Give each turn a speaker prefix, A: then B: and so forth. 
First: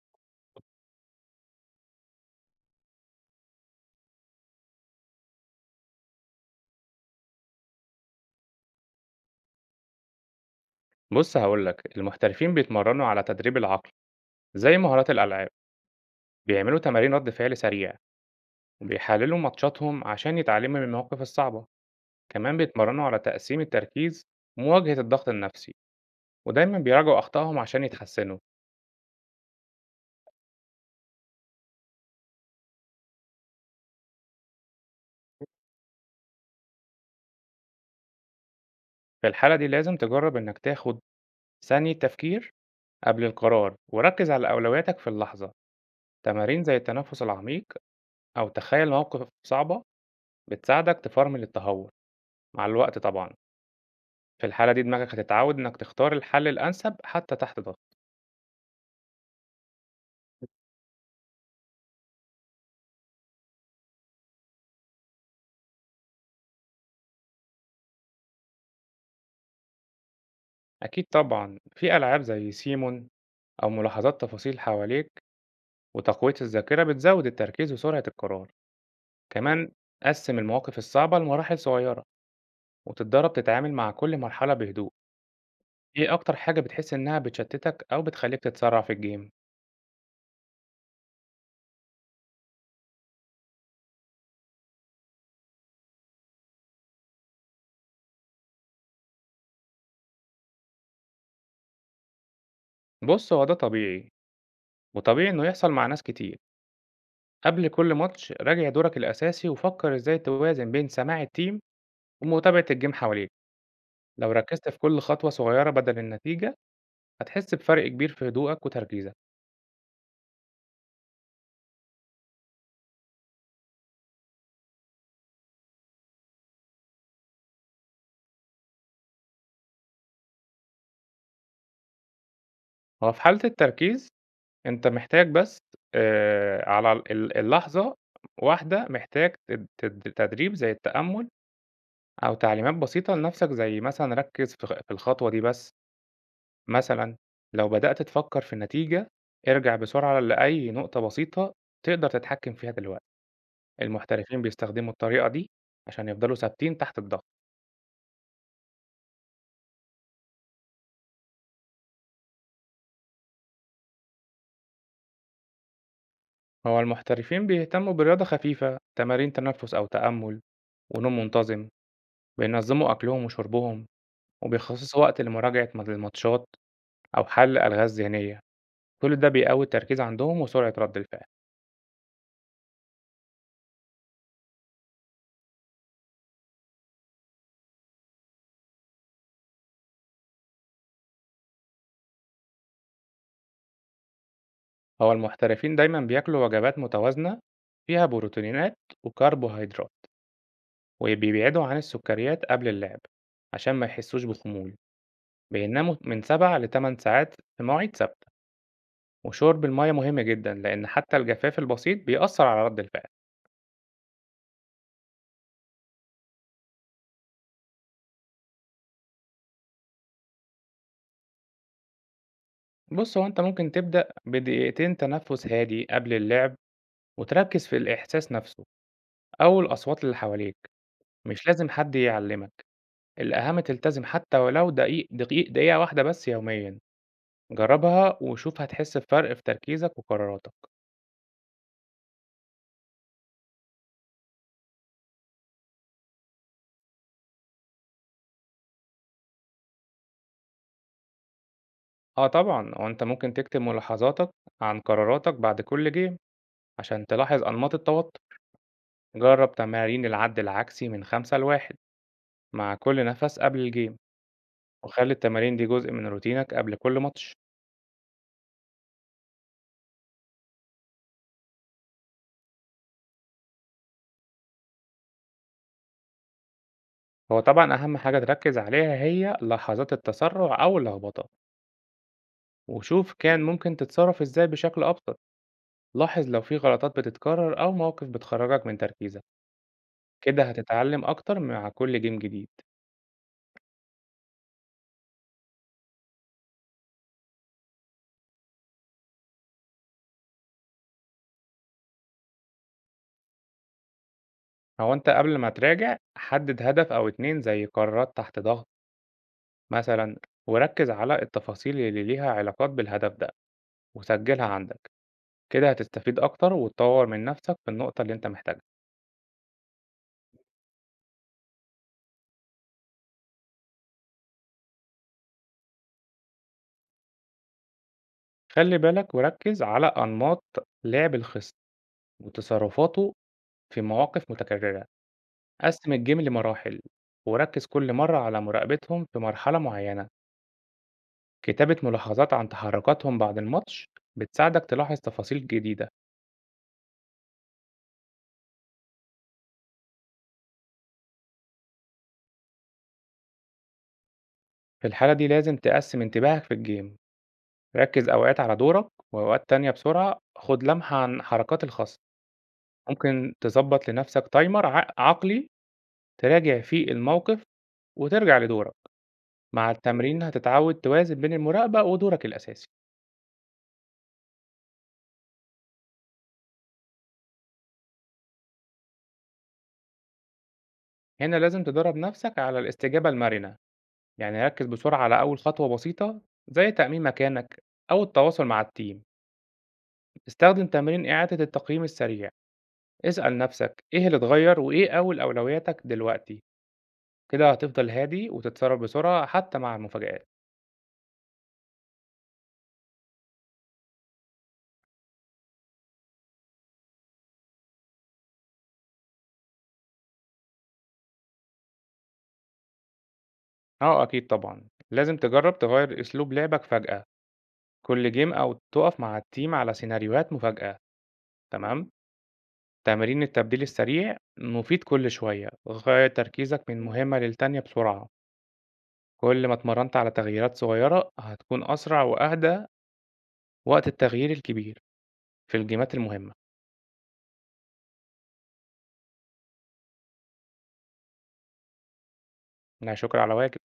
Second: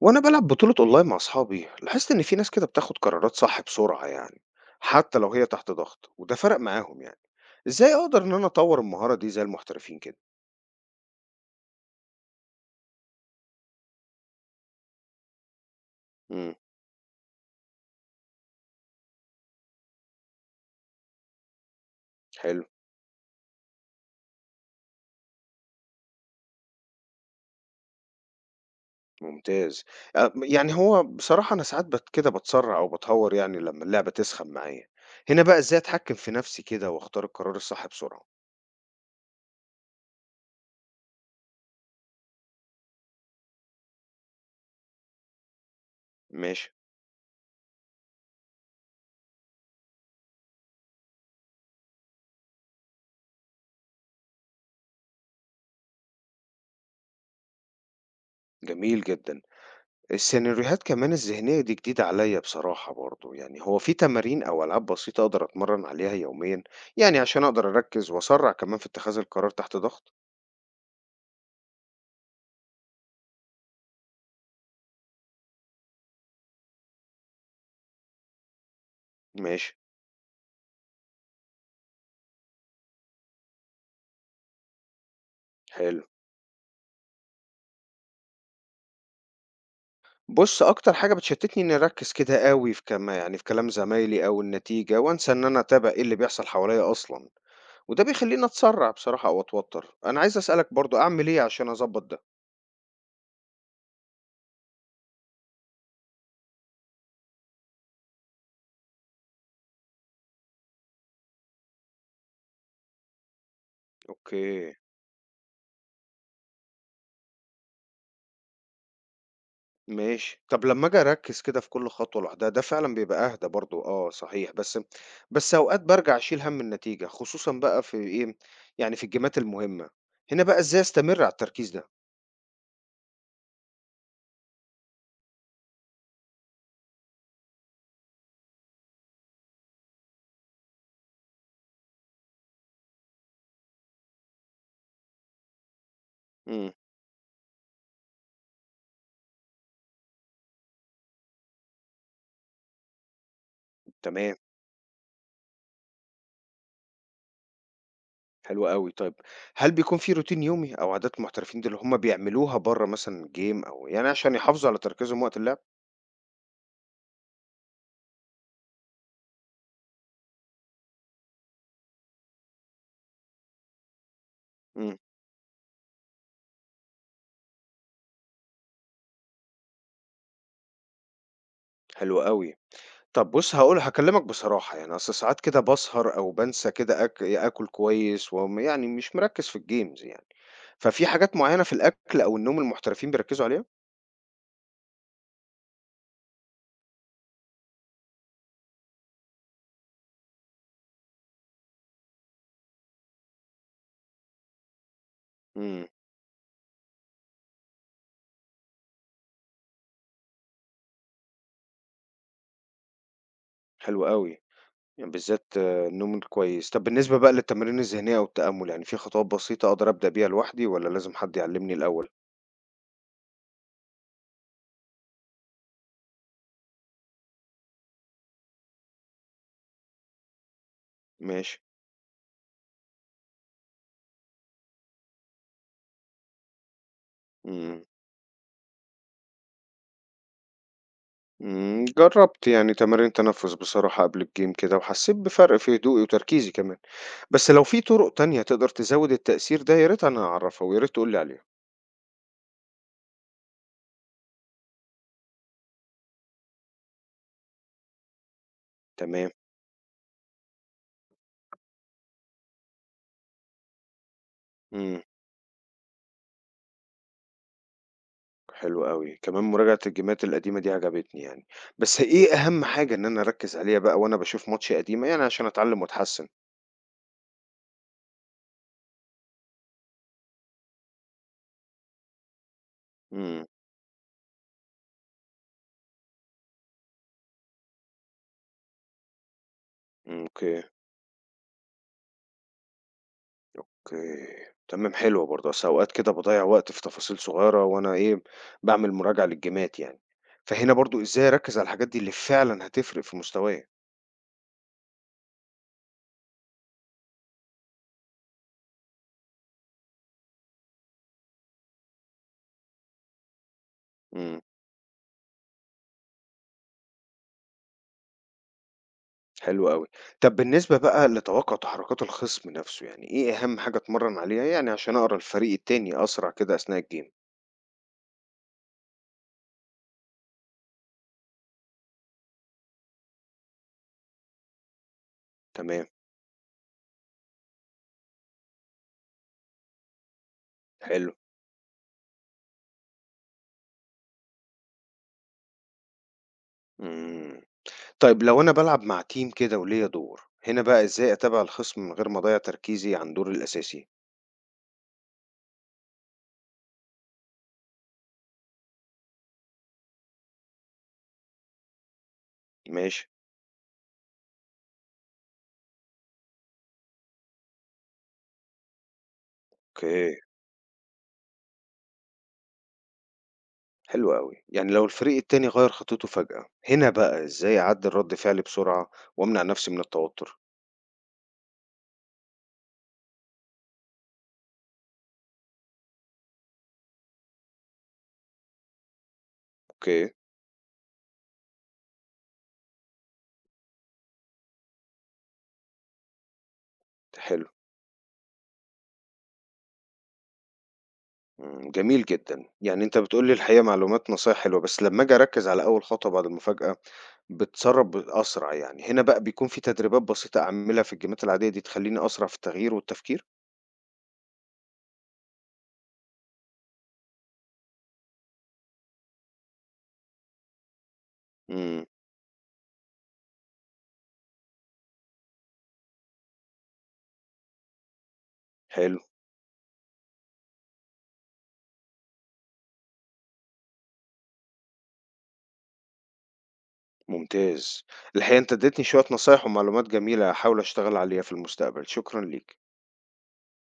A: وانا بلعب بطولة اونلاين مع اصحابي، لاحظت ان في ناس كده بتاخد قرارات صح بسرعة يعني، حتى لو هي تحت ضغط، وده فرق معاهم يعني. ازاي اقدر ان انا اطور المهارة دي زي المحترفين كده؟
B: بص هقولك المحترفين بيتمرنوا على تدريب العقل زي مهارات الألعاب.
A: امم.
B: بيعملوا تمارين رد فعل سريع وبيحللوا ماتشاتهم عشان يتعلموا من المواقف الصعبة. كمان
A: حلو.
B: بيتمرنوا على تقسيم التركيز ومواجهة الضغط النفسي، ودايما بيراجعوا أخطائهم عشان يتحسنوا.
A: ممتاز. يعني هو بصراحة انا ساعات كده بتسرع او بتهور يعني لما اللعبة تسخن معايا. هنا بقى ازاي اتحكم في نفسي كده واختار القرار الصح بسرعة؟
B: في الحالة دي لازم تجرب إنك تاخد ثانية تفكير قبل القرار وركز على أولوياتك في اللحظة. تمارين
A: ماشي.
B: زي التنفس العميق أو تخيل مواقف صعبة بتساعدك تفرمل التهور مع الوقت طبعا. في الحالة دي دماغك هتتعود إنك تختار الحل الأنسب حتى تحت ضغط.
A: جميل جدا. السيناريوهات كمان الذهنية دي جديدة عليّا بصراحة برضه، يعني هو في تمارين أو ألعاب بسيطة أقدر أتمرّن عليها يوميًا؟ يعني عشان أقدر أركّز وأسرّع كمان في اتخاذ القرار تحت ضغط؟
B: أكيد طبعًا في ألعاب زي سيمون أو ملاحظات تفاصيل حواليك وتقوية الذاكرة بتزود التركيز وسرعة القرار،
A: ماشي.
B: كمان قسم المواقف الصعبة لمراحل صغيرة وتتدرب تتعامل مع كل مرحلة بهدوء.
A: حلو.
B: إيه أكتر حاجة بتحس إنها بتشتتك أو بتخليك تتسرع في الجيم؟
A: بُص، أكتر حاجة بتشتّتني إنّي أركّز كده أوي في يعني في كلام زمايلي أو النتيجة وأنسى إن أنا أتابع إيه اللي بيحصل حواليّا أصلًا، وده بيخلّيني أتسرّع بصراحة أو أتوتّر. أنا عايز أسألك برضه أعمل إيه عشان أضبّط ده؟
B: بُص، هو ده طبيعي، وطبيعي إنه يحصل مع ناس كتير. قبل كل ماتش راجع دورك الأساسي وفكر إزاي توازن بين سماع الteam ومتابعة الجيم حواليك. لو ركزت
A: أوكي.
B: في كل خطوة صغيرة بدل النتيجة هتحس بفرق كبير في هدوءك وتركيزك.
A: ماشي. طب لمّا آجي أركّز كده في كل خطوة لوحدها، ده فعلًا بيبقى أهدى برضه. آه، صحيح، بس أوقات بارجع أشيل هَم النتيجة، خصوصًا بقى في إيه، يعني في الجيمات المهمة. هنا بقى إزاي أستمر على التركيز ده؟
B: هو في حالة التركيز أنت محتاج بس آه، على اللحظة واحدة، محتاج تدريب زي التأمل أو تعليمات بسيطة لنفسك، زي مثلا ركز في الخطوة دي بس.
A: إمم.
B: مثلا لو بدأت تفكر في النتيجة ارجع بسرعة لأي نقطة بسيطة تقدر تتحكم فيها دلوقتي.
A: تمام.
B: المحترفين بيستخدموا الطريقة دي عشان يفضلوا ثابتين تحت الضغط.
A: حلو أوي. طيب هل بيكون في روتين يومي أو عادات المحترفين دي اللي هم بيعملوها برّه مثلًا الgame أو يعني عشان يحافظوا على تركيزهم وقت اللعب؟
B: هو المحترفين بيهتموا برياضة خفيفة، تمارين تنفس أو تأمل، ونوم منتظم. بينظموا أكلهم وشربهم
A: إمم.
B: وبيخصصوا وقت لمراجعة الماتشات أو حل ألغاز ذهنية. كل ده بيقوي التركيز عندهم وسرعة رد الفعل.
A: حلو أوي. طب بُص هاقول هاكلّمك بصراحة، يعني أصل ساعات كده باسهر أو بانسى كده آك إيه، آكل كويس يعني مش مركّز في الجيمز يعني، ففي حاجات معيّنة في الأكل أو النوم المحترفين بيركّزوا عليها؟
B: هو المحترفين دايما بياكلوا وجبات متوازنة فيها بروتينات وكربوهيدرات، وبيبعدوا عن السكريات قبل اللعب عشان ما يحسوش بخمول.
A: إمم.
B: بيناموا من 7 ل 8 ساعات في مواعيد ثابتة، وشرب المية مهم جدا لأن حتى الجفاف البسيط بيأثر على رد الفعل.
A: حلو أوي، يعني بالذات آه، النوم الكويس. طب بالنسبة بقى للتمارين الذهنية والتأمُّل، يعني في خطوات بسيطة أقدر أبدأ بيها لوحدي والّا لازم حد يعلّمني الأول؟
B: بص هو أنت ممكن تبدأ بدقيقتين تنفس هادي قبل اللعب وتركز في الإحساس نفسه أو الأصوات اللي حواليك. مش
A: ماشي.
B: لازم حد يعلمك، الأهم تلتزم حتى ولو دقيقة واحدة بس يوميا.
A: إمم.
B: جربها وشوف هتحس بفرق في تركيزك وقراراتك.
A: إمم، جرّبت يعني تمارين تنفُّس بصراحة قبل الgym كده، وحسّيت بفرق في هدوئي وتركيزي كمان، بس لو في طُرق تانية تقدر تزوّد التأثير ده يا ريت أنا أعرفها ويا ريت تقول لي عليها.
B: اه طبعا، هو أنت ممكن تكتب ملاحظاتك عن قراراتك بعد كل جيم عشان تلاحظ أنماط التوتر.
A: تمام.
B: جرب تمارين العد العكسي من خمسة لواحد مع كل نفس قبل الجيم،
A: إمم.
B: وخلي التمارين دي جزء من روتينك قبل كل ماتش.
A: حلو أوي، كمان مراجعة الجيمات القديمة دي عجبتني يعني، بس إيه أهم حاجة إن أنا أركّز عليها بقى وأنا باشوف ماتش قديمة يعني عشان أتعلّم وأتحسّن؟
B: هو طبعًا أهم حاجة تركّز عليها هي لحظات التسرع أو اللخبطة، وشوف كان
A: إمم.
B: ممكن تتصرّف إزاي بشكل أبسط. لاحظ لو في غلطات بتتكرر أو مواقف بتخرّجك من تركيزك،
A: إمم.
B: كده
A: أوكي.
B: هتتعلم أكتر مع كل جيم جديد.
A: أوكي، تمام حلوة برضه، أصل أوقات كده باضيّع وقت في تفاصيل صغيّرة وأنا إيه، باعمل مراجعة للجيمات يعني، فهنا برضه إزاي أركّز على الحاجات دي اللي فعلًا هتفرق في مستوايا؟
B: هو أنت قبل ما تراجع حدد هدف أو 2 زي قرارات تحت ضغط مثلًا، وركّز على التفاصيل اللي ليها علاقات بالهدف ده،
A: إمم.
B: وسجّلها عندك، كده هتستفيد أكتر وتطوّر من نفسك في النقطة اللي أنت محتاجها.
A: حلو أوي. طب بالنسبة بقى لتوقُّع تحركات الخصم نَفْسه، يعني إيه أهم حاجة أتمرّن عليها يعني عشان أقرا الفريق التاني أسرع كده أثناء الجيم؟
B: خلّي بالك وركّز على أنماط لعب الخصم وتصرفاته في مواقف متكررة.
A: تمام.
B: قسّم الجيم لمراحل، وركّز كل مرّة على مراقبتهم في مرحلة معيّنة.
A: حلو.
B: كتابة ملاحظات عن تحركاتهم بعد الماتش بتساعدك تلاحظ تفاصيل جديدة.
A: إمم. طيب لو أنا بالعب مع team كده وليّا دور، هنا بقى إزاي أتابع الخصم من غير ما أضيّع تركيزي عن دوري الأساسي؟
B: في الحالة دي لازم تقسّم انتباهك في الجيم، ركّز أوقات على دورك وأوقات تانية بسرعة، خُد لمحة عن حركات الخصم.
A: ماشي.
B: ممكن تضبّط لنفْسك timer ع عقلي تراجع فيه الموقف وترجع لدورك. مع
A: أوكي.
B: التمرين هتتعوّد توازن بين المراقبة ودورك الأساسي.
A: حلو أوي. يعني لو الفريق التاني غيّر خطته فجأة، هنا بقى إزاي أعدّل رَد فعلي بسرعة وأمنع نَفْسي من التوتُّر؟
B: هنا لازم تدرّب نفْسك على الاستجابة المرنة. يعني ركز بسرعة على أول خطوة بسيطة زي تأمين مكانك أو التواصل مع التيم.
A: أوكي.
B: استخدم تمرين إعادة التقييم السريع، اسأل نفسك إيه اللي اتغير وإيه أول أولوياتك دلوقتي.
A: ده حلو.
B: كده هتفضل هادي وتتصرف بسرعة حتى مع المفاجآت.
A: إمم، جميل جدًا. يعني أنت بتقول لي الحقيقة معلومات نصايح حلوة، بس لمّا آجي أركّز على أول خطوة بعد المفاجأة بتسرّب أسرع يعني، هنا بقى بيكون في تدريبات بسيطة أعملها في الجيمات العادية دي تخلّيني أسرع في التغيير والتفكير؟
B: أه أكيد طبعا، لازم تجرب تغير أسلوب لعبك فجأة كل جيم أو تقف مع التيم على سيناريوهات مفاجأة.
A: إمم.
B: تمام، تمارين التبديل السريع مفيد، كل شوية غير تركيزك من مهمة للتانية بسرعة.
A: حلو.
B: كل ما اتمرنت على تغييرات صغيرة هتكون أسرع وأهدى وقت التغيير الكبير في الجيمات المهمة.
A: ممتاز. الحقيقة أنت ادّيتني شوية نصايح ومعلومات جميلة هاحاول أشتغل عليها في المستقبل، شكرًا ليك.
B: لا شكر على واجب.